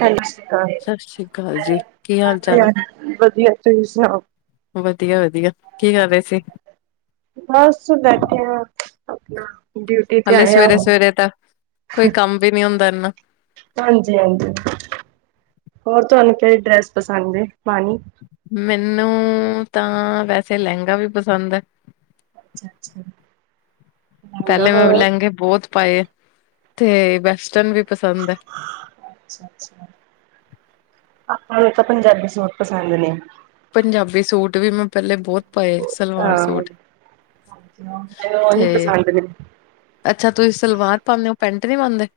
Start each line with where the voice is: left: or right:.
right: ਸਤ ਸ਼੍ਰੀ
left: ਸਤਿ ਸ੍ਰੀ ਅਕਾਲ ਜੀ ਕੀ ਹਾਲ ਚਾਲ
right: ਅਕਾਲ, ਵਧੀਆ ਤੁਹੀ ਸੁਣਾਓ?
left: ਵਧੀਆ-ਵਧੀਆ। ਕੀ, ਕਰ ਰਹੇ ਸੀ?
right: ਬੱਸ, ਬੈਠੇ ਆਂ।
left: ਹਲੇ ਸਵੇਰੇ-ਸਵੇਰੇ ਤਾ, ਕੋਈ ਕੰਮ ਵੀ ਨੀ ਹੁੰਦਾ ਇੰਨਾ‌।
right: ਹਾਂਜੀ-ਹਾਂਜੀ, ਹੋਰ ਤੁਹਾਨੂੰ ਕਿਹੜੀ ਡਰੈਸ ਪਸੰਦ ਏ, ਪਾਣੀ?
left: ਮੈਨੂੰ---ਤਾਂ ਵੈਸੇ ਲਹਿੰਗਾ ਵੀ ਪਸੰਦ ਐ।
right: ਅੱਛਾ-ਅੱਛਾ।
left: ਪਹਿਲੇ ਮੈਂ ਲਹਿੰਗੇ ਬਹੁਤ ਪਾਏ, ਤੇ ਵੈਸਟਰਨ ਵੀ ਪਸੰਦ ਐ।
right: ਹਾਂ ਆਪਾਂ ਨੁੰ ਤਾਂ ਪੰਜਾਬੀ ਸੂਟ ਪਸੰਦ ਨੇ।
left: ਪੰਜਾਬੀ ਸੂਟ ਵੀ, ਮੈਂ ਪਹਿਲੇ ਬਹੁਤ ਪਏ ਸਲਵਾਰ
right: ਹਾਂ
left: ਸੂਟ
right: ਮੈਨੂੰ
left: ਤੇ
right: [inaudible]
left: ਅੱਛਾ ਤੁਸੀਂ ਸਲਵਾਰ ਪਾਦੇ ਹੋ ਪੈਂਟ ਨਹੀਂ ਪਾਦੇ।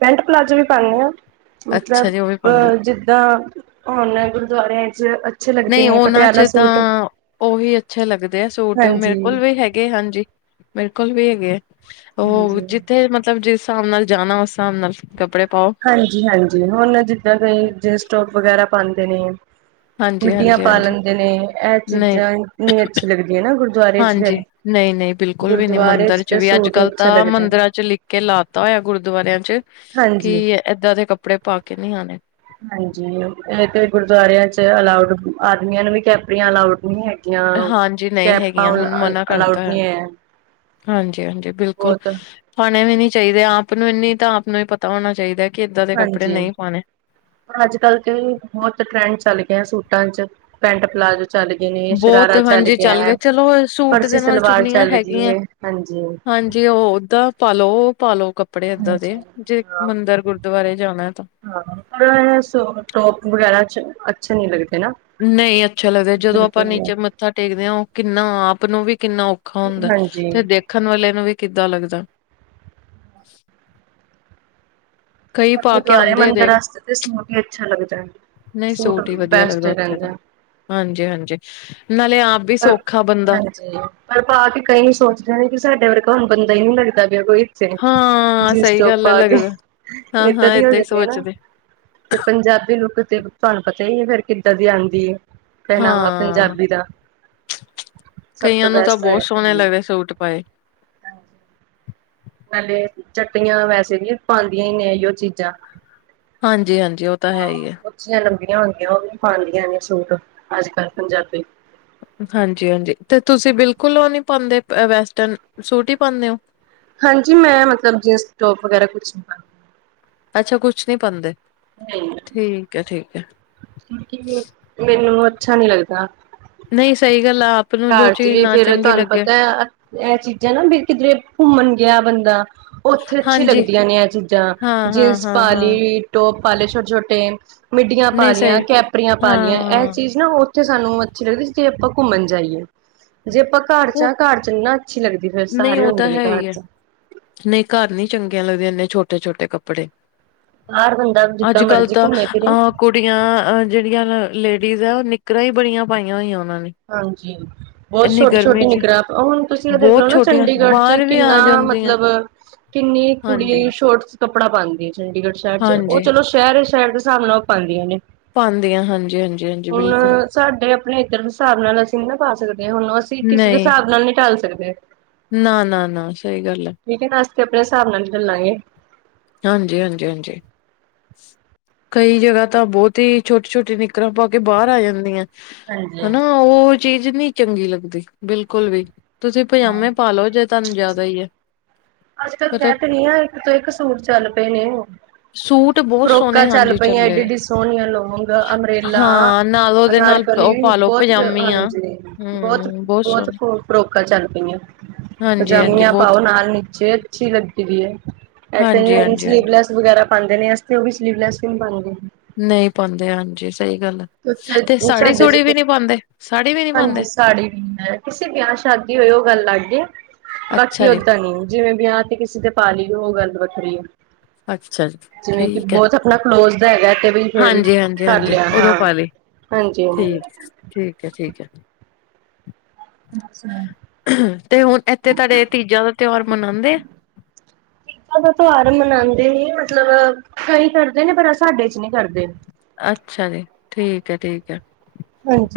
right: ਪੈਂਟ ਪਲਾਜੋ ਵੀ ਪਾਇਆ ਹਾਂ
left: ਅੱਛਾ
right: ਮਤਲਬ
left: ਜੀ ਉਹ ਵੀ ਪਾਉਂਦਾ
right: ਅਹ ਜਿੱਦਾਂ ਹੁਣ ਗੁਰਦੁਆਰਿਆਂ ਚ, ਅੱਛੇ ਲੱਗਦੇ
left: ਨਹੀਂ
right: ਨੇ
left: ਉਹਨਾਂ
right: ਪਟਿਆਲਾ
left: ਚ ਤਾਂ
right: ਸੂਟ
left: ਉਹੀ ਅੱਛੇ ਲੱਗਦੇ ਆ, ਸੂਟ ਮੇਰੇ
right: ਹਾਂਜੀ
left: ਕੋਲ ਵੀ ਹੈਗੇ ਹਾਂਜੀ। ਮੇਰੇ ਕੋਲ ਵੀ ਹੈਗੇ ਆ, ਉਹ
right: ਹਾਂਜੀ
left: ਜਿੱਥੇ ਮਤਲਬ ਜਿਸ ਹਿਸਾਬ ਨਾਲ ਜਾਣਾ ਉਸ ਹਿਸਾਬ ਨਾਲ ਕੱਪੜੇ ਪਾਓ।
right: ਹਾਂਜੀ, ਹਾਂਜੀ, ਹੁਣ ਜਿੱਦਾਂ ਕਈ ਜੇ ਸਟੋਵ ਵਗੈਰਾ ਪਾਦੇ ਨੇ।
left: ਹਾਂਜੀ,
right: ਮਿੱਟੀਆਂ
left: ਹਾਂਜੀ,
right: ਪਾ
left: ਹਾਂਜੀ
right: ਲੇਦੇ ਨੇ ਇਹ
left: ਨਹੀਂ
right: ਚੀਜ਼ਾਂ ਨੀ ਅੱਛੀ ਲੱਗਦੀਆਂ ਨਾ ਗੁਰਦੁਆਰੇ ਚ ਫਿਰ
left: ਹਾਂਜੀ। ਨਹੀਂ ਨਹੀਂ ਬਿਲਕੁਲ ਵੀ ਨਹੀ
right: ਗੁਰਦੁਆਰੇ
left: ਮੰਦਿਰ ਚ
right: ਤੇ
left: ਵੀ
right: ਸੂਟ ਹੀ
left: ਅੱਜ-ਕੱਲ
right: ਅੱਛਾ
left: ਤਾਂ
right: ਲੱਗਦਾ
left: ਮੰਦਿਰਾਂ ਚ ਲਿਖ ਕੇ ਲਾਤਾ ਹੋਇਆ ਗੁਰਦੁਆਰਿਆਂ ਚ
right: ਹਾਂਜੀ,
left: ਕੀ ਏ ਏਦਾਂ ਦੇ ਕੱਪੜੇ ਪਾ ਕੇ ਨਹੀਂ ਆਣੇ,
right: ਹਾਂਜੀ, ਇਹ ਤੇ ਗੁਰਦੁਆਰਿਆਂ ਚ ਅਲਾਉਡ ਆਦਮੀਆਂ ਨੂੰ ਵੀ ਕੈਪਰੀਆਂ ਅਲਾਉਡ ਨਹੀਂ ਹੈ।
left: ਹਾਂਜੀ ਨਹੀਂ
right: ਕੈਪਾਂ
left: ਹੈਗੀਆਂ ਹੁਣ ਮਨਾ
right: ਅਲਾਉਡ
left: ਕਰਤਾ
right: ਨਹੀਂ ਹੈ ਆ।
left: ਹਾਂਜੀ, ਹਾਂਜੀ, ਬਿਲਕੁਲ, ਪਾਉਣੇ ਵੀ ਨਹੀਂ ਚਾਹੀਦੇ ਆਪ ਨੂੰ ਇਨੀ ਤਾਂ ਆਪ ਨੂੰ ਹੀ ਪਤਾ ਹੋਣਾ ਚਾਹੀਦਾ, ਕਿ ਏਦਾਂ ਦੇ ਕੱਪੜੇ ਨਹੀਂ ਪਾਣੇ।
right: ਅੱਜ-ਕੱਲ ਤੇ ਬਹੁਤ ਟਰੈਂਡ ਚੱਲ ਗਏ, ਸੂਟਾਂ ਚ ਪੈਂਟ ਪਲਾਜ਼ੋ, ਚੱਲ ਗਏ ਨੇ
left: ਬਹੁਤ
right: ਸ਼ਰਾਰਾ
left: ਹਾਂਜੀ ਚੱਲ
right: ਹੈ
left: ਗਿਆ, ਚਲੋ ਸੂਟ
right: ਫਰਸੀ
left: ਦੇ ਨਾਲ
right: ਸਲਵਾਰ
left: ਚੁੰਨੀਆਂ
right: ਚੱਲ ਗਈ
left: ਹੈਗੀਆਂ।
right: ਹੈ ਹਾਂਜੀ
left: ਹਾਂਜੀ ਉਹ ਓਦਾਂ ਪਾਲੋ ਪਾਲੋ ਕੱਪੜੇ ਏਦਾਂ
right: ਹਾਂਜੀ
left: ਦੇ ਜੇ
right: ਹਾਂ
left: ਮੰਦਿਰ ਗੁਰਦੁਆਰੇ ਜਾਣਾ ਤਾਂ
right: ਹਾਂ ਸ ਟੋਪ ਵਗੈਰਾ ਅੱਛੇ ਨੀ ਲੱਗਦੇ ਨਾ
left: ਨਹੀਂ ਅੱਛਾ ਲੱਗਦਾ ਜਦੋਂ
right: ਬਿਲਕੁਲ
left: ਆਪਾਂ
right: ਨੀ
left: ਨੀਚੇ ਮੱਥਾ ਟੇਕਦੇ ਹਾਂ ਉਹ ਕਿੰਨਾ ਆਪ ਨੂੰ ਵੀ ਕਿੰਨਾ ਔਖਾ ਹੁੰਦਾ
right: ਹਾਂਜੀ
left: ਤੇ ਦੇਖਣ ਵਾਲੇ ਨੂੰ ਵੀ ਕਿੱਦਾਂ ਲੱਗਦਾ ਕਈ ਪਾ ਕੇ
right: ਗੁਰਦੁਆਰੇ
left: ਆਉਂਦੇ
right: ਮੰਦਿਰ
left: ਦੇਖ
right: ਵਾਸਤੇ ਤੇ ਸੂਟ ਹੀ ਅੱਛਾ ਲੱਗਦਾ ਹੈ
left: ਨਹੀਂ
right: ਸੂਟ
left: ਹੀ ਵਧੀਆ
right: ਬੈਸਟ
left: ਲੱਗਦਾ ਉੱਥੇ ਤਾਂ
right: ਰਹਿੰਦਾ
left: ਹਾਂਜੀ ਹਾਂਜੀ ਨਾਲੇ ਆਪ ਵੀ ਸੌਖਾ ਬੰਦਾ
right: ਹਾਂਜੀ ਪਰ ਆਪਾਂ ਆ ਕੇ ਕਈ ਨੀ ਸੋਚਦੇ ਨੇ ਵੀ ਸਾਡੇ ਵਰਗਾ ਹੁਣ ਬੰਦਾ ਹੀ ਨੀ ਲੱਗਦਾ ਪਿਆ ਕੋਈ
left: ਹਾਂ
right: ਜਿਨਸ
left: ਸਹੀ
right: ਤੋਪ
left: ਗੱਲ ਹੈ
right: ਪਾ ਕੇ
left: ਲੱਗਦਾ ਹਾਂ
right: ਏਦਾਂ
left: ਹਾਂ
right: ਦੀ ਹੋ
left: ਹੀ
right: ਜਾਂਦੇ ਨਾ
left: ਸੋਚਦੇ
right: ਤੇ ਪੰਜਾਬੀ ਲੁੱਕ ਤੇ ਤੁਹਾਨੂੰ ਪਤਾ ਹੀ ਹੈ ਫੇਰ ਕਿੱਦਾਂ ਦੀ ਆਉਂਦੀ ਪਹਿਨਾਵਾ
left: ਹਾਂ
right: ਪੰਜਾਬੀ ਦਾ ਸਭ ਤੋਂ
left: ਕਈਆਂ ਨੂੰ ਤਾਂ
right: ਬੈਸਟ
left: ਬਹੁਤ
right: ਹੋਇਆ
left: ਸੋਹਣੇ ਲੱਗਦੇ
right: ਹਾਂਜੀ
left: ਸੂਟ ਪਾਏ
right: ਹਾਂਜੀ ਜੱਟਇਆਂ ਵੈਸੇ ਵੀ ਪਾਉਂਦੀਆਂ ਹੀ ਨੇ ਉਹ ਚੀਜ਼ਾਂ
left: ਹਾਂਜੀ ਹਾਂਜੀ ਉਹ ਤਾਂ ਹੈ
right: ਹਾਂ
left: ਹੀ ਹੈ।
right: ਉੱਚੀਆਂ ਲੰਬੀਆਂ ਹੁੰਦੀਆਂ ਉਹ ਵੀ ਪਾਉਂਦੀਆਂ ਆਂ ਸੂਟ ਅੱਜ ਕੱਲ੍ਹ ਪੰਜਾਬੀ
left: ਹਾਂਜੀ ਹਾਂਜੀ ਅਤੇ ਤੁਸੀਂ ਬਿਲਕੁਲ ਉਹ ਨਹੀਂ ਪਾਉਂਦੇ ਵੈਸਟਰਨ ਸੂਟ ਹੀ ਪਾਉਂਦੇ ਹੋ
right: ਹਾਂਜੀ ਮੈਂ ਮਤਲਬ ਜੀਨਸ ਟੋਪ ਵਗੈਰਾ ਕੁਛ ਨ
left: ਅੱਛਾ ਕੁਛ ਨਹੀਂ ਪਾਦੇ,
right: ਨਹੀਂ,
left: ਠੀਕ ਹੈ ਠੀਕ ਹੈ।
right: ਕਿਉਂਕਿ ਮੈਨੂੰ ਅੱਛਾ ਨੀ ਲੱਗਦਾ।
left: ਨਹੀਂ ਸਹੀ ਗੱਲ ਆ ਆਪ ਨੂੰ ਜੋ
right: ਘਰ ਚ
left: ਚੀਜ਼
right: ਵੀ
left: ਨਾ
right: ਫੇਰ
left: ਚੰਗੀ
right: ਤੁਹਾਨੂੰ
left: ਲੱਗੇ
right: ਪਤਾ ਹੈ, ਇਹ ਚੀਜ਼ਾਂ ਨਾ ਵੀ ਕਿਧਰੇ ਘੁੰਮਣ ਗਿਆ ਬੰਦਾ ਉਹ ਉੱਥੇ ਅੱਛੀ
left: ਹਾਂਜੀ
right: ਲੱਗਦੀਆਂ, ਨੇ ਇਹ ਚੀਜ਼ਾਂ
left: ਹਾਂ ਹਾਂ
right: ਜੀਨਸ
left: ਹਾਂ
right: ਪਾ
left: ਹਾਂ
right: ਲਈ ਟੋਪ ਪਾ ਲਏ ਛੋਟੇ-ਛੋਟੇ ਮਿੱਡੀਆਂ ਪਾ
left: ਨਹੀਂ
right: ਲਈਆਂ
left: ਸਹੀ
right: ਕੈਪਰੀਆਂ ਪਾ ਲਈਆਂ ਇਹ
left: ਹਾਂ
right: ਚੀਜ਼ ਨਾ ਤੇ ਸਾਨੂੰ ਅੱਛੀ ਲੱਗਦੀ, ਜੇ ਆਪਾਂ ਘੁੰਮਣ ਜਾਈਏ ਜੇ ਆਪਾਂ ਘਰ
left: ਉਹ
right: ਚ ਘਰ ਚੱਲਣਾ ਅੱਛੀ ਲੱਗਦੀ। ਫੇਰ
left: ਨਹੀਂ
right: ਸਾਰੇ
left: ਉਹ
right: ਹੁੰਦੇ
left: ਤਾਂ
right: ਨੇ
left: ਹੈ
right: ਘਰ
left: ਹੀ ਹੈ
right: ਚ,
left: ਨਹੀਂ ਘਰ ਨਹੀਂ ਚੰਗੀਆਂ ਲੱਗਦੀਆਂ ਇਨੇ ਛੋਟੇ ਛੋਟੇ ਕੱਪੜੇ
right: ਬਾਹਰ ਬੰਦਾ
left: ਅੱਜ
right: ਜਿੱਦਾਂ
left: ਕੱਲ੍ਹ
right: ਮਰਜ਼ੀ
left: ਤਾਂ
right: ਘੁੰਮੇ ਫਿਰੇ
left: ਅਹ ਕੁੜ ਕੁੜੀਆਂ ਜਿਹੜੀਆਂ ਲੇਡੀਜ਼ ਆ ਉਹ ਨਿੱਕਰਾਂ ਹੀ ਬੜੀਆਂ ਪਾਈਆਂ ਹੋਈਆਂ ਉਹਨਾਂ ਨੇ
right: ਹਾਂਜੀ ਬਹੁਤ
left: ਇੰਨੀ ਗਰਮੀ
right: ਛੋਟੀ-ਛੋਟੀ
left: ਚ
right: ਨਿਕਰ, ਹੁਣ ਤੁਸੀਂ ਇਹ ਦੇਖਲੋ
left: ਬਹੁਤ
right: ਨਾ,
left: ਛੋਟੀਆਂ
right: ਚੰਡੀਗੜ੍ਹ ਚ
left: ਬਾਹਰ ਵੀ ਆ
right: ਕਿੰਨਾ,
left: ਜਾਂਦੀਆਂ
right: ਮਤਲਬ ਕਿੰਨੀ ਕੁੜੀ
left: ਹਾਂਜੀ-ਹਾਂਜੀ
right: ਛੋਟ ਕੱਪੜਾ ਪਾਉਂਦੀਆਂ, ਚੰਡੀਗੜ੍ਹ ਸ਼ਹਿਰ ਚ ਉਹ ਚਲੋ, ਸ਼ਹਿਰ ਸ਼ਹਿਰ ਦੇ ਹਿਸਾਬ ਨਾਲ ਉਹ ਪਾਉਦੀਆਂ ਨੇਂ
left: ਪਾਉਂਦੀਆਂ ਹਾਂਜੀ-ਹਾਂਜੀ-ਹਾਂਜੀ, ਬਿਲਕੁਲ
right: ਸਾਡੇ ਆਪਣੇ ਇੱਧਰ ਦੇ ਹਿਸਾਬ ਨਾਲ ਅਸੀਂ ਨਾ ਪਾ ਸਕਦੇ, ਹਾਂ ਹੁਣ ਅਸੀਂ ਕਿਸ ਦੇ
left: ਨਹੀਂ
right: ਹਿਸਾਬ ਨਾਲ ਨਹੀਂ ਟਾਲ ਸਕਦੇ।
left: ਨਾ, ਨਾ, ਨਾ, ਸਹੀ ਗੱਲ।
right: ਠੀਕ ਹੈ, ਨਾ ਅਸੀਂ ਆਪਣੇ ਹਿਸਾਬ ਨਾਲ ਚੱਲਾਂਗੇ।
left: ਹਾਂਜੀ, ਹਾਂਜੀ, ਹਾਂਜੀ। ਕਈ ਜਗ੍ਹਾ ਤਾਂ ਬਹੁਤ ਹੀ ਛੋਟੀ-ਛੋਟੀ ਨਿਕਲਾਂ ਪਾ ਕੇ ਬਾਹਰ ਆ ਜਾਂਦੀਆਂ।
right: ਹਾਂਜੀ,
left: ਹਨਾ ਉਹ ਚੀਜ਼ ਨਹੀਂ ਚੰਗੀ ਲੱਗਦੀ ਬਿਲਕੁਲ ਵੀ ਤੁਸੀਂ ਪਜਾਮੇ ਪਾ ਲਓ, ਜੇ ਤੁਹਾਨੂੰ ਜ਼ਿਆਦਾ ਹੀ ਹੈ।
right: ਅੱਜ-ਕੱਲ [unintelligible]
left: ਮਤਲਬ
right: ਆ ਇੱਕ ਤੋਂ ਇੱਕ ਸੂਟ ਚੱਲ ਪਏ ਨੇ ਉਹ
left: ਸੂਟ ਬਹੁਤ
right: ਫਰੋਕਾਂ
left: ਸੋਹਣੇ
right: ਚੱਲ
left: ਹਾਂਜੀ
right: ਪਈਆਂ,
left: ਚੱਲੇ ਆ।
right: ਐਏਡੀਆ-ਐਏਡੀਆ ਸੋਹਣੀਆਂ ਲੋਂਂਗ ਅਮਰੇਲਾ
left: ਹਾਂ ਨਾਲ ਉਹਦੇ
right: ਅਨਾਰ
left: ਨਾਲ ਉਹ
right: ਲੀ
left: ਪਾਲੋ
right: ਬਹੁਤ
left: ਪਜਾਮੀਆਂ
right: ਹਾਂਜੀ ਬਹੁਤ
left: ਹਮ
right: ਬਹੁਤ
left: ਸੋਹਣੇ
right: ਫਰੋਕਾਂ ਚੱਲ ਪਈਆਂ।
left: ਹਾਂਜੀ ਹਾਂਜੀ
right: ਪਜਾਮੀਆਂ
left: ਬਹੁਤ
right: ਪਾਓ, ਨਾਲ ਨੀਚੇ ਅੱਛੀ ਲੱਗਦੀ ਪਈ ਐ, ਐ ਕਈ
left: ਹਾਂਜੀ
right: ਆ ਨੁੰ
left: ਹਾਂਜੀ
right: ਸਲੀਵ
left: ਹਾਂਜੀ
right: ਲੈਸ ਵਗੈਰਾ ਪਾਉਂਦੇ ਨੇ, ਇਸ ਤੇ ਉਹ ਵੀ ਸਲੀਵਲੈਸ ਵੀ ਪਾਉਂਦੇ ਨੇ,
left: ਨਹੀਂ ਪਾਉਂਦੇ, ਹਾਂਜੀ ਸਹੀ ਗੱਲ ਤੇ
right: ਕਿਉਂਕਿ
left: ਸਾੜੀ
right: ਸਾਡੇ
left: ਸੁੜੀ
right: ਚ
left: ਵੀ ਨਹੀਂ ਪਾਉਂਦੇ। ਸਾੜੀ ਵੀ ਨੀ ਪਾਉਂਦੇ
right: ਹਾਂਜੀ ਸਾੜੀ ਵੀ ਨੀ ਆ, ਕਿਸੇ ਵਿਆਹ ਸ਼ਾਦੀ ਹੋਏ, ਉਹ ਗੱਲ ਲੱਗ ਐ। ਬਾਕੀ
left: ਅੱਛਾ ਜੀ,
right: ਓਦਾਂ ਨੀ ਜਿਵੇ, ਵਿਆਹ ਤੇ ਕਿਸੇ ਤੇ ਪਾ ਲਈ ਉਹ ਗੱਲ ਵੱਖਰੀ ਆ।
left: ਅੱਛਾ ਜੀ,
right: ਜਿਵੇਂ ਕਿ
left: ਠੀਕ ਹੈ।
right: ਬਹੁਤ ਆਪਣਾ ਕਲੋਜ਼ ਦਾ ਹੈਗਾ, ਤੇ ਵੀ ਫਿਰ ਕਰ ਲਿਆ ਹਾਂ। ਹਾਂਜੀ ਹਾਂਜੀ
left: ਠੀਕ-ਠੀਕ ਹੈ ਠੀਕ ਹੈ। ਤੇ ਹੁਣ ਇੱਥੇ ਤੁਹਾਡੇ ਤੀਜਾ ਦਾ ਤਿਉਹਾਰ ਮਨਾਉਂਦੇ ਆ।
right: [unintelligible] ਗਤਾ ਦਾ ਤਿਉਹਾਰ ਮਨਾਉਂਦੇ ਨੇ, ਮਤਲਬ ਕਈ ਕਰਦੇ ਨੇ ਪਰ ਸਾਡੇ ਚ ਨਹੀਂ ਕਰਦੇ।
left: ਅੱਛਾ ਜੀ ਠੀਕ ਹੈ, ਠੀਕ ਹੈ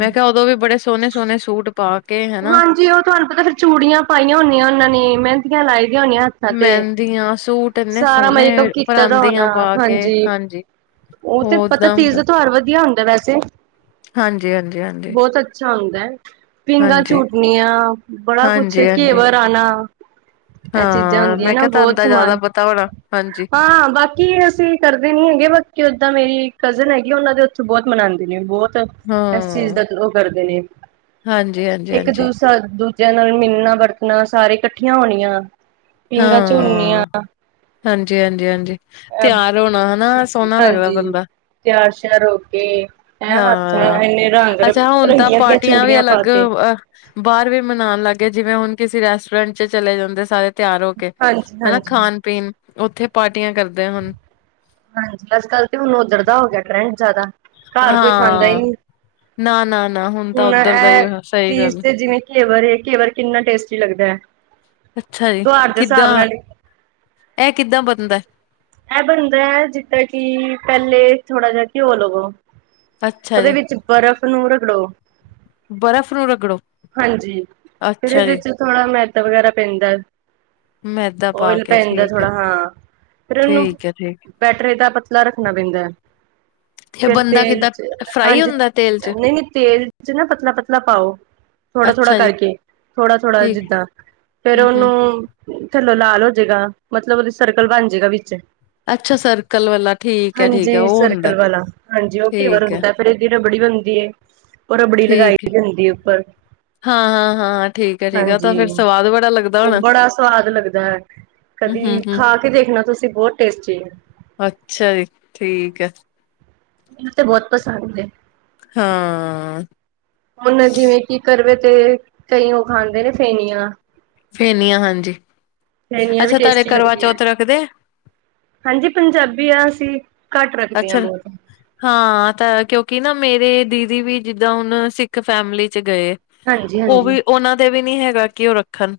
left: ਮੈਂ ਕਿਹਾ ਉਦੋਂ ਵੀ ਬੜੇ ਸੋਹਣੇ ਸੋਹਣੇ ਸੂਟ ਪਾ ਕੇ, ਹਨਾ
right: ਹਾਂਜੀ ਉਹ ਤੁਹਾਨੂੰ ਪਤਾ, ਫਿਰ ਚੂੜੀਆਂ ਪਾਈਆਂ ਹੁੰਦੀਆਂ, ਉਹਨਾਂ ਨੇ ਮਹਿੰਦੀਆਂ ਲਾਈ ਦੀਆਂ ਹੋਈਆਂ।
left: ਮਹਿੰਦੀਆਂ ਸੂਟ ਇੰਨੇ, ਸੋਹਣੇ
right: ਮੇਕਅਪ ਕੀਤਾ ਦਾ ਹੋਣਾ
left: ਪਰਾਂਦੀਆਂ ਪਾ ਕੇ ਹਾਂਜੀ।
right: ਉਹ ਤੇ ਪਤਾ
left: ਓਦਾਂ
right: ਤੀਜ
left: ਹੁੰਦਾ
right: ਦਾ ਤਿਉਹਾਰ ਵਧੀਆ ਹੁੰਦਾ ਵੈਸੇ,
left: ਹਾਂਜੀ, ਹਾਂਜੀ, ਹਾਂਜੀ।
right: ਬਹੁਤ ਅੱਛਾ ਹੁੰਦਾ, ਪੀਗਾਂ
left: ਹਾਂਜੀ,
right: ਝੂਟਣੀਆਂ ਬੜਾ ਕੁਛ
left: ਹਾਂਜੀ, ਹਾਂਜੀ।
right: ਕੇਵਰ ਆਣਾ ਇਹ ਚੀਜ਼ਾਂ
left: ਹਾਂ
right: ਹੁੰਦੀਆਂ
left: ਮੈਂ
right: ਨਾ
left: ਕਿਹਾ, ਤੁਹਾਨੂੰ
right: ਬਹੁਤ
left: ਤਾਂ ਜ਼ਿਆਦਾ
right: ਸਮਾਨ
left: ਪਤਾ ਹੋਣਾ ਹਾਂਜੀ।
right: ਹਾਂ ਬਾਕੀ ਅਸੀਂ ਕਰਦੇ ਨੀ ਹੈਗੇ, ਬਾਕੀ ਉੱਦਾਂ ਮੇਰੀ ਕਜ਼ਨ ਹੈਗੀ, ਉਹਨਾਂ ਦੇ ਉੱਥੋਂ ਬਹੁਤ ਮਨਾਉਂਦੇ ਨੇ ਬਹੁਤ ਇਸ ਚੀਜ਼
left: ਹਾਂ।
right: ਦਾ ਉਹ ਕਰਦੇ ਨੇ,
left: ਹਾਂਜੀ, ਹਾਂਜੀ,
right: ਇੱਕ
left: ਹਾਂਜੀ
right: ਦੂਸਰਾ ਦੂ ਨਾਲ ਮਿਲਣਾ, ਵਰਤਣਾ ਸਾਰੇ ਇਕੱਠੀਆਂ ਹੋਣੀਆਂ ਪੀਂਘਾਂ
left: ਹਾਂ।
right: ਝੂਨੀਆਂ
left: ਹਾਂਜੀ, ਹਾਂਜੀ, ਹਾਂਜੀ, ਤਿਆਰ ਹੋਣਾ ਹਨਾ ਸੋਹਣਾ ਲੱਗਦਾ,
right: ਹਾਂਜੀ
left: ਬੰਦਾ
right: ਤਿਆਰ ਸ਼ਿਆਰ ਹੋ ਕੇ ਹੈਂ ਹੱਥਾਂ
left: ਹਾਂ
right: ਇੰਨੇ ਰੰਗ
left: ਅੱਛਾ ਹੁਣ ਤਾਂ
right: ਰੰਗੀਆਂ ਦੀਆਂ
left: ਪਾਰਟੀਆਂ ਵੀ
right: ਚੂੜੀਆਂ ਪਾ
left: ਅਲੱਗ
right: ਕੇ
left: ਬਾਹਰ ਵੀ ਮਨਾਉਣ ਲੱਗ ਗਏ ਜਿਵੇਂ, ਹੁਣ ਕਿਸੇ ਰੈਸਟੋਰੈਂਟ ਚ ਚਲੇ ਜਾਂਦੇ ਸਾਰੇ, ਤਿਆਰ ਹੋ ਕੇ
right: ਹਾਂਜੀ
left: ਹਨਾ,
right: ਹਾਂਜੀ
left: ਖਾਣ-ਪੀਣ ਉੱਥੇ ਪਾਰਟੀਆਂ ਕਰਦੇ ਹੁਣ
right: ਹਾਂਜੀ ਅੱਜ-ਕੱਲ੍ਹ ਤੇ ਹੁਣ ਉੱਧਰਦਾ ਹੋ ਗਿਆ, ਟਰੈਂਡ ਜ਼ਿਆਦਾ। ਘਰ ਕੋਈ ਖਾਂਦਾ ਹੀ
left: ਹਾਂ
right: ਨਹੀਂ,
left: ਨਾ, ਨਾ, ਨਾ ਤਾਂ
right: ਹੁਣ
left: ਉੱਧਰ ਦਾ ਹੀ
right: ਇਹ
left: ਸਹੀ
right: ਚੀਜ਼
left: ਗੱਲ
right: ਤੇ ਜਿਵੇਂ ਕੇਵਰ ਇਹ ਕੇਵਰ ਕਿੰਨਾ ਟੇਸਟੀ ਲੱਗਦਾ ਹੈ।
left: ਅੱਛਾ ਜੀ,
right: ਤਿਉਹਾਰ ਦੇ ਹਿਸਾਬ
left: ਕਿੱਦਾਂ
right: ਨਾਲ
left: ਇਹ ਕਿੱਦਾਂ ਬਣਦਾ?
right: ਇਹ ਬੰਦਾ ਹੈ, ਜਿੱਦਾਂ ਕਿ ਪਹਿਲੇ ਥੋੜਾ ਜਿਹਾ ਘਿਓ ਲਵੋ,
left: ਅੱਛਾ
right: ਉਹਦੇ
left: ਜੀ
right: ਵਿੱਚ ਬਰਫ਼ ਨੂੰ ਰਗੜੋ
left: ਬਰਫ਼ ਨੂੰ ਰਗੜੋ
right: ਹਾਂਜੀ, ਫਿਰ
left: ਅੱਛਾ
right: ਇਹਦੇ
left: ਜੀ
right: ਚ ਥੋੜਾ ਮੈਦਾ ਵਗੈਰਾ ਪੈਂਦਾ।
left: ਮੈਦਾ ਪਾ
right: ਓਇਲ
left: ਕੇ
right: ਪੈਂਦਾ
left: ਠੀਕ ਹੈ,
right: ਥੋੜਾ ਹਾਂ। ਨੂੰ
left: ਠੀਕ ਹੈ, ਠੀਕ
right: ਪੈਟਰੇ ਦਾ ਪਤਲਾ ਰੱਖਣਾ ਪੈਂਦਾ ਹੈ।
left: ਇਹ
right: ਫਿਰ
left: ਬਣਦਾ
right: ਤੇਲ
left: ਕਿੱਦਾਂ
right: ਚ
left: ਫਰਾਈ
right: ਹਾਂਜੀ,
left: ਹੁੰਦਾ ਤੇਲ ਚ
right: ਨਹੀਂ-ਨਹੀਂ ਤੇਲ ਚ ਨਾ ਪਤਲਾ-ਪਤਲਾ ਪਾਓ। ਥੋੜਾ- ਥੋੜਾ,
left: ਅੱਛਾ ਜੀ।
right: ਕਰਕੇ ਥੋੜਾ- ਥੋੜਾ
left: ਠੀਕ
right: ਜਿੱਦਾਂ, ਫੇਰ
left: ਹੂੰ ਹੂੰ
right: ਉਹਨੂੰ ਥੱਲੋਂ ਲਾਲ ਹੋ ਜਏਗਾ। ਮਤਲਬ ਉਹਦੀ, ਸਰਕਲ ਬਣ ਜਾਏਗਾ ਵਿੱਚ।
left: ਅੱਛਾ ਸਰਕਲ ਵਾਲਾ ਠੀਕ ਹੈ ਠੀਕ ਹੈ
right: ਹਾਂਜੀ,
left: ਉਹ ਹੁੰਦਾ
right: ਸਰਕਲ ਵਾਲਾ। ਹਾਂਜੀ, ਉਹ ਘੇਵਰ
left: ਠੀਕ ਹੈ
right: ਹੁੰਦਾ। ਪਰ ਇਹ, ਚੀਜ਼ ਤੇ ਬੜੀ ਗੰਦੀ ਹੈ। ਬਰਫ ਬੜੀ ਲਗਾਈ
left: ਠੀਕ ਹੈ
right: ਹੁੰਦੀ ਉਪਰ।
left: ਹਾਂ ਹਾਂ ਹਾਂ ਠੀਕ ਹੈ ਠੀਕ ਹੈ ਤਾਂ
right: ਹਾਂਜੀ,
left: ਫੇਰ ਸਵਾਦ ਬੜਾ ਲੱਗਦਾ
right: ਉਹ
left: ਹੋਣਾ
right: ਬੜਾ ਸਵਾਦ, ਲੱਗਦਾ ਹੈ।
left: ਹੂੰ ਹੂੰ
right: ਕਦੀ,
left: ਹੂੰ
right: ਖਾ ਕੇ ਦੇਖਣਾ ਤੁਸੀਂ, ਬਹੁਤ ਟੇਸਟੀ ਹੈ।
left: ਅੱਛਾ ਜੀ, ਠੀਕ ਹੈ।
right: ਮੈਨੂੰ ਤੇ, ਬਹੁਤ ਪਸੰਦ ਹੈ।
left: ਹਾਂ।
right: ਹੁਣ ਜਿਵੇਂ ਕਿ, ਕਰਵੇ ਤੇ ਕਈ ਉਹ, ਖਾਂਦੇ ਨੇ ਫੇਨੀਆਂ।
left: ਫਨੀ, ਆ ਹਾਂਜੀ।
right: ਫੇਨੀਆਂ ਵੀ
left: ਅੱਛਾ, ਤੁਹਾਡੇ
right: ਟੇਸਟੀ ਲੱਗਦੀਆਂ।
left: ਕਰਵਾਚੌਥ ਰੱਖਦੇ ਆ।
right: ਹਾਂਜੀ, ਪੰਜਾਬੀ ਆ ਅਸੀਂ। ਘੱਟ ਰੱਖਦੇ ਹਾਂ
left: ਅੱਛਾ
right: ਬਹੁਤ।
left: ਹਾਂ ਤਾਂ, ਕਿਉਂਕਿ ਨਾ ਮੇਰੇ ਦੀਦੀ ਵੀ, ਜਿੱਦਾਂ ਹੁਣ ਸਿੱਖ ਫੈਮਲੀ ਚ ਗਏ।
right: ਹਾਂਜੀ
left: ਉਹ
right: ਹਾਂਜੀ
left: ਵੀ, ਉਹਨਾਂ ਤੇ ਵੀ ਨਹੀਂ ਹੈਗਾ। ਕਿ ਉਹ ਰੱਖਣ,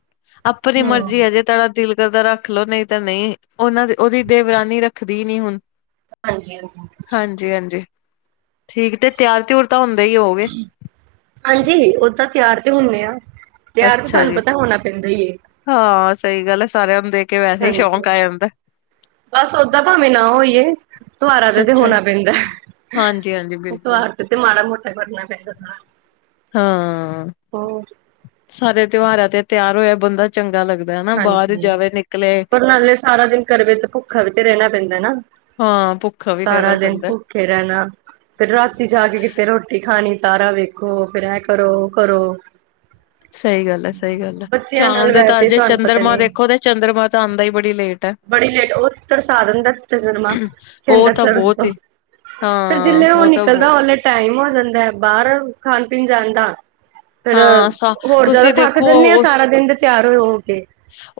left: ਆਪਣੀ
right: ਹਮ
left: ਮਰਜ਼ੀ ਹੈ। ਜੇ ਤੁਹਾਡੇ ਦਿਲ ਰ ਦਾ ਰੱਖ ਲਓ, ਨਹੀਂ ਤਾਂ ਨਹੀਂ। ਉਹਨਾਂ ਦੀ ਉਹਦੀ ਦੇਵਰਾਨੀ, ਰੱਖਦੀ ਨੀ ਹੁਣ।
right: ਹਾਂਜੀ- ਹਾਂਜੀ।
left: ਹਾਂਜੀ- ਹਾਂਜੀ। ਠੀਕ ਤੇ, ਤਿਆਰ ਤਿਰ ਤਾਂ ਹੁੰਦੇ ਹੀ ਹੋਗੇ।
right: ਹਾਂਜੀ, ਔ ਦਾਂ ਤਿਆਰ ਤੇ ਹੁੰਦੇ ਆਾਂ। ਤਿਆਰ ਤੇ
left: ਅੱਛਾ
right: ਤੁਹਾਨੂੰ
left: ਜੀ
right: ਪਤਾ ਹੋਣਾ ਪੈਂਦਾ ਹੀ।
left: ਹਾਂ, ਸਹੀ ਗੱਲ ਹੈ। ਸਾਰਿਆਂ ਨੂੰ ਦੇਖ ਕੇ, ਵੈਸੇ ਹੀ
right: ਹਾਂਜੀ
left: ਸ਼ੌਂਕ ਆ ਜਾਂਦਾ ਹੈ।
right: ਬਸ ਓਦਾਂ, ਭਾਵੇਂ ਨਾ ਹੋਈਏ। ਤਆਰਾ ਤੇ ਤਾ,
left: ਅੱਛਾ
right: ਹੋਣਾ
left: ਜੀ
right: ਪੈਂਦਾ
left: ਹਾਂਜੀ ਹਾਂਜੀ ਬਿਲਕੁਲ
right: ਤਿਆਾਰ। ਤੇ ਮੜਾ ਮੋਟਾ ਕਰਨਾ ਪੈਂਦਾ ਨਾ।
left: ਹਾਂ, ਸਾਰੇ ਤਿਉਹਾਰਾਂ ਤੇ, ਤਿਆਰ ਹੋਇਆ। ਬੰਦਾ ਚੰਗਾ ਲੱਗਦਾ। ਹਨਾ ਬਾਹਰ
right: ਹਾਂਜੀ,
left: ਜਾਵੇ ਨਿਕਲੇ
right: ਪਰ ਨਾਲੇ ਸਾਰਾ ਦਿਨ, ਕਰਵੇ ਤੇ ਭੁੱਖਾ ਵੀ ਤੇ ਰਹਿਣਾ ਪੈਂਦਾ ਨਾ।
left: ਹਾਂ। ਭੁੱਖਾ ਵੀ ਕਹਿਣਾ ਪੈਂਦਾ।
right: ਭੁੱਖੇ ਰਹਿਣਾ। ਫੇਰ ਰਾਤੀ ਜਾ ਕੇ, ਕਿਤੇ ਰੋਟੀ ਖਾਣੀ। ਤਾਰਾ ਵੇਖੋ ਫੇਰ ਐ ਕਰੋ- ਉਹ ਕਰੋ। [inaudible]
left: ਸਹੀ ਗੱਲ ਹੈ, ਸਹੀ ਗੱਲ ਹੈ।
right: ਬੱਚਿਆਂ ਨਾਲ
left: ਚਾਂਦ ਤਾਂ
right: ਵੈਸੇ
left: ਅਜੇ ਚੰ
right: ਤੁਹਾਨੂੰ ਪਤਾ
left: ਚੰਦਰਮਾ
right: ਨੀ
left: ਦੇਖੋ ਤੇ, ਚੰਦਰਮਾ ਤਾਂ ਆਉਂਦਾ ਹੀ, ਬੜੀ ਲੇਟ ਹੈ।
right: ਬੜੀ ਲੇਟ। ਉਹ ਤੇ ਤਰਸਾ ਦਿੰਦਾ ਸੀ। ਚੰਗਰਮਾ
left: ਉਹ
right: ਕਹਿੰਦਾ
left: ਤਾਂ ਬਹੁਤ
right: ਤਰਸਾ
left: ਹੀ
right: ਫੇਰ
left: ਹਾਂ
right: ਜਲੇ ਉਹ
left: ਤਾਂ
right: ਨਿਕਲਦਾ।
left: ਬਹੁਤ
right: ਔਨਾ ਟਾਈਮ ਹੋ ਜਾਂਦਾ ਹੈ। ਬਾਹਰ ਖਾਣ- ਪੀਣ ਜਾਣ ਦਾ। ਫੇਰ
left: ਹਾਂ ਸ
right: ਹੋਰ, ਜਿਆਦਾ
left: ਤੁਸੀਂ
right: ਥੱਕ
left: ਦੇਖੋ
right: ਜਾਂਦੇ ਹਾਂ।
left: ਉਸ
right: ਸਾਰਾ ਦਿਨ ਦੇ ਤਿਆਰ ਹੋਏ ਹੋ ਕੇ।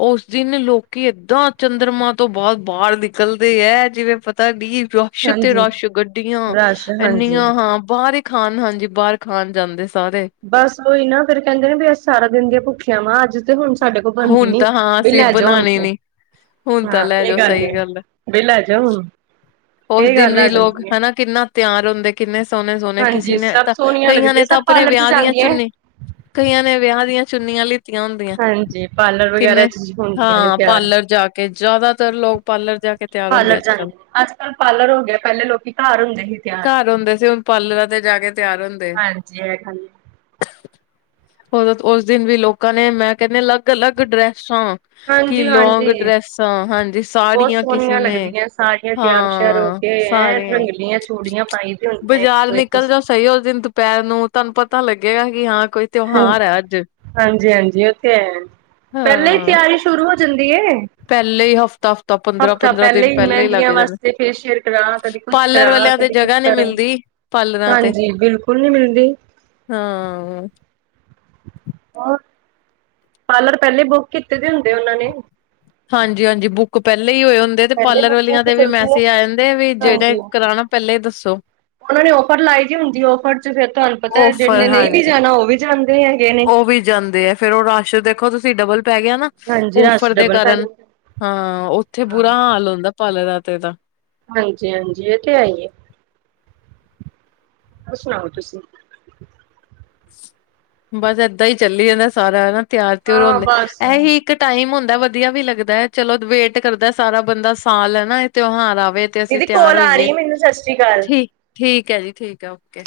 left: ਉਸ ਦਿਨ ਲੋਕੀ, ਏਦਾਂ ਚੰਦਰਮਾ ਤੋਂ ਬਾਅਦ। ਬਾਹਰ ਨਿਕਲਦੇ ਹੈ। ਜਿਵੇਂ ਪਤਾ ਨੀ। ਰਸ਼ ਤੇ
right: ਹਾਂਜੀ।
left: ਰਸ਼ ਗੱਡੀਆਂ,
right: ਰਸ਼ ਹਾਂਜੀ।
left: ਇੰਨੀਆਂ ਹਾਂ ਬਾਹਰ ਖਾਣ। ਹਾਂਜੀ, ਬਾਹਰ ਖਾਣ ਜਾਂਦੇ ਸਾਰੇ।
right: ਬਸ ਉਹੀ ਨਾ, ਫੇਰ ਕਹਿੰਦੇ ਨੇ ਵੀ ਅਸੀਂ, ਸਾਰਾ ਦਿਨ ਦੀਆਂ ਭੁੱਖਿਆ ਵਾ। ਅੱਜ ਤੇ ਹੁਣ, ਸਾਡੇ ਕੋਲ ਬਣਦੀ
left: ਹੁਣ
right: ਨੀ।
left: ਤਾਂ ਹਾਂ
right: ਬ
left: ਅਸੀਂ
right: ਲੈ ਜਾਓ ਹੁਣ
left: ਬਣਾਣੀ
right: ਤੇ।
left: ਨੀ ਹੁਣ ਤਾਂ
right: ਹਾਂ,
left: ਲੈ
right: ਇਹ
left: ਜਾਓ
right: ਗੱਲ ਵੈ।
left: ਸਹੀ ਐ
right: ਵੀ ਲੈ ਜਾਓ,
left: ਉਸ
right: ਇਹ
left: ਦਿਨ
right: ਗੱਲ
left: ਵੀ
right: ਆ
left: ਲੋਕ
right: ਜਾਂਦੀ ਆ।
left: ਹਨਾ ਕਿੰਨਾ ਤਿਆਰ ਹੁੰਦੇ। ਕਿੰਨੇ ਸੋਹਣੇ- ਸੋਹਣੇ। ਕਿਸੇ
right: ਹਾਂਜੀ
left: ਨੇ
right: ਸਭ
left: ਤਾਂ,
right: ਸੋਹਣੀਆਂ
left: ਕਈਆਂ
right: ਲੱਗਦੀਆਂ
left: ਨੇ ਤਾਂ
right: ਸਭ
left: ਆਪਣੇ
right: ਪਾਰਲਰ ਚ
left: ਵਿਆਹ ਦੀਆਂ
right: ਜਾਂਦੀਆਂ ਏ।
left: ਚੁੰਨੀ ਕਈਆਂ ਨੇ ਵਿਆਹ, ਦੀਆਂ ਚੁੰਨੀਆਂ ਲਿੱਤੀਆਂ ਹੁੰਦੀਆਂ।
right: ਹਾਂਜੀ। ਪਾਰਲਰ ਵਗੈਰਾ
left: ਕਿੰਨੇ
right: ਚ, ਹੁੰਦੀਆਂ ਨੇ
left: ਹਾਂ
right: ਤਿਆਰ।
left: ਪਾਰਲਰ ਜਾ ਕੇ ਜ਼ਿਆਦਾਤਰ ਲੋਕ ਪਾਰਲਰ ਜਾ ਕੇ ਤਿਆਰ ਹੁੰਦੇ
right: ਪਾਰਰ
left: ਅੱਜ
right: ਜਾਂਦੇ
left: ਕੱਲ੍ਹ
right: ਨੇ। ਕੱਲ ਪਾਰਲਰ ਹੋ ਗਿਆ। ਪਹਿਲੇ ਲੋਕੀ ਘਰ ਹੁੰਦੇ ਸੀ ਤਿਆਰ।
left: ਘਰ ਹੁੰਦੇ ਸੀ ਹੁਣ ਪਾਰਲਰਾਂ ਤੇ
right: ਹਾਂਜੀ। ਜਿਖਾਂਦੇ
left: ਉਹ ਉਸ ਦਿਨ ਵੀ, ਲੋਕਾਂ ਨੇ ਮੈਂ ਕਹਿੰਦੇ ਅਲੱਗ- ਅਲੱਗ ਡਰੈਸਾਂ। ਕਿ ਲੋਂਗ
right: ਹਾਂਜੀ-ਹਾਂਜੀ।
left: ਡਰੈਸਾਂ। ਹਾਂਜੀ,
right: ਬਹੁਤ
left: ਸਾੜੀਆਂ ਕਿਸੇ
right: ਸੋਹਣੀਆਂ
left: ਨੇ,
right: ਲੱਗਦੀਆਂ ਸਾਰੀਆਂ ਤਿਆਰ ਸ਼ਿਆਰ ਹੋ
left: ਹਾਂ।
right: ਕੇ ਐ
left: ਸਾਰੀਆਂ ਹੀ।
right: ਰੰਗਲੀਆਂ ਚੂੜੀਆਂ ਪਾਈ ਦੀ ਹੁੰਦੀਆਂ ਇੱਕ
left: ਬਾਜ਼ਾਰ
right: ਤੋਂ
left: ਨਿਕਲ
right: ਇੱਕ
left: ਜਾਓ ਸਹੀ ਹੋ ਦਿ ਪੈਰ ਨੂੰ, ਤੁਹਾਨੂੰ ਪਤਾ ਲੱਗੇਗਾ। ਕਿ ਹਾਂ, ਕੋਈ ਤਿਉਹਾਰ ਹੈ ਅੱਜ।
right: ਹਾਂਜੀ- ਹਾਂਜੀ। ਉੱ ਤੇ ਹੈ, ਪਹਿਲੇ ਹੀ
left: ਹਾਂ
right: ਤਿਆਰੀ ਸ਼ੁਰੂ ਹੋ ਜਾਂਦੀ ਏ।
left: ਪਹਿਲੇ ਹੀ ਹਫ਼ਤਾ-ਹਫ਼ਤਾ
right: ਹਫ਼ਤਾ
left: ਪੰਦਰਾਂ-ਪੰਦਰਾਂ
right: ਪਹਿਲੇ
left: ਦਿਨ
right: ਹੀ,
left: ਲੱਗ
right: ਮਹਿੰਦੀਆਂ
left: ਜਾਂਦੇ।
right: ਵਾਸਤੇ, ਫੇਸ਼ੀਅਲ ਕਰਾ ਕਦੀ। ਕੁਛ
left: ਪਾਰਲਰ
right: ਕਰਾਨਾ
left: ਵਾਲਿਆਂ ਤੇ
right: ਕਦੇ ਕੁਛ
left: ਜਗ੍ਹਾ ਨੀ
right: ਕਰਨ
left: ਮਿਲਦੀ ਪਾਰਲਰਾਂ ਤੇ
right: ਹਾਂਜੀ ਬਿਲਕੁਲ ਨਹੀਂੀ ਮਿਲਦੀ
left: ਹਾਂ
right: ਹੋਰ ਪਾਰਲਰ ਪਹਿਲੇ ਬੁੱਕ ਕੀਤੇ ਦੇ ਹੁੰਦੇ ਉਹਨਾਂ ਨੇ
left: ਹਾਂਜੀ ਹਾਂਜੀ ਬੁੱਕ ਪਹਿਲੇਾਂ ਹੀ ਹੋਏ ਹੁੰਦੇ ਤੇ
right: ਪਹਿਲੇ
left: ਪਾਰਲਰ
right: ਬੁਕਿੰਗ
left: ਵਾਲੀਆਂ
right: ਤੇ
left: ਦੇ ਵੀ
right: ਚੱਲਦੀ ਹੈ
left: ਮੈਸੇਜ ਆ ਜਾਂਦੇ ਵੀ
right: ਹਾਂਜੀ
left: ਜਿਹੜੇ ਕਰਾਣਾ ਪਹਿੱਲਲੇ ਦੱਸੋ
right: ਉਹਨਾਂ ਨੇ ਔਫਰ ਲਾਈ ਦੀ ਹੁੰਦੀ ਔਫਰ ਚ ਫੇਿਰ ਤੁਹਾਨੂੰ ਪਤਾ
left: ਔਫਰ
right: ਜਿੰਨੇ ਨਹੀਂ ਵੀ
left: ਹਾਂਜੀ।
right: ਜਾਣਾ ਉਹ ਵੀ ਜਾਂਦੇ ਹੈਗੇ ਨੇ
left: ਉਹ ਵੀ ਜਾਂਦੇ ਹੈ ਫੇਰ ਉਹ ਰਾਸ਼ ਦੇਖੋ ਤੁਸੀਂ ਡਬਲ ਪੈ ਗਿਆ ਨਾ
right: ਹਾਂਜੀ ਰਸ਼ ਡਬਲ ਪੈ
left: ਕਰਨ
right: ਜਾਂਦਾ
left: ਹਾਂ ਉੱਥੇ
right: ਹਾਂ
left: ਬੁਰਾ ਹਾਲ ਹੁੰਂਦਾ ਪਾਲਰਾ ਦੇ ਤੇਦਾ
right: ਹਾਂਜੀ ਹਾਂਜੀ ਇਹ ਤੇ ਹੈਇਏ ਆ ਹੋਰ ਸੁਣਾਓ ਤੁਸੀਂ
left: ਬਸ ਏਦਾਂ ਹੀ ਚੱਲੀ ਜਾਂਦਾ ਸਾਰਾ ਹਨਾ ਤਿਆਰ ਤਉਰ
right: ਹਾਂ
left: ਹੁੰਦੇ
right: ਬਸ
left: ਇਹੀ ਇੱਕ ਟਾਈਮ ਹੁੰਦਾ ਵਧੀਆ ਵੀ ਲੱਗਦਾ ਹੈ ਚਲੋ ਵੇਟ ਕਰਦਾ ਸਾਰਾ ਬੰਦਾ ਸਾਲ ਹੈ ਨਾ ਇਹ ਤਿਉਹਾਰ ਆਵੇ ਤੇ ਅਸੀਂ
right: ਦੀਦੀ
left: ਤਿਆਰ
right: ਕੋਲ ਆ ਰਹੀ
left: ਹੋਈਏ
right: ਹੈ ਮੈਨੂੰ ਸਤਿ ਸ੍ਰੀ ਅਕਾਲ
left: ਠੀਕ ਠੀਕ ਹੈ ਜੀ ਠੀਕ ਹੈ ਓਕੇ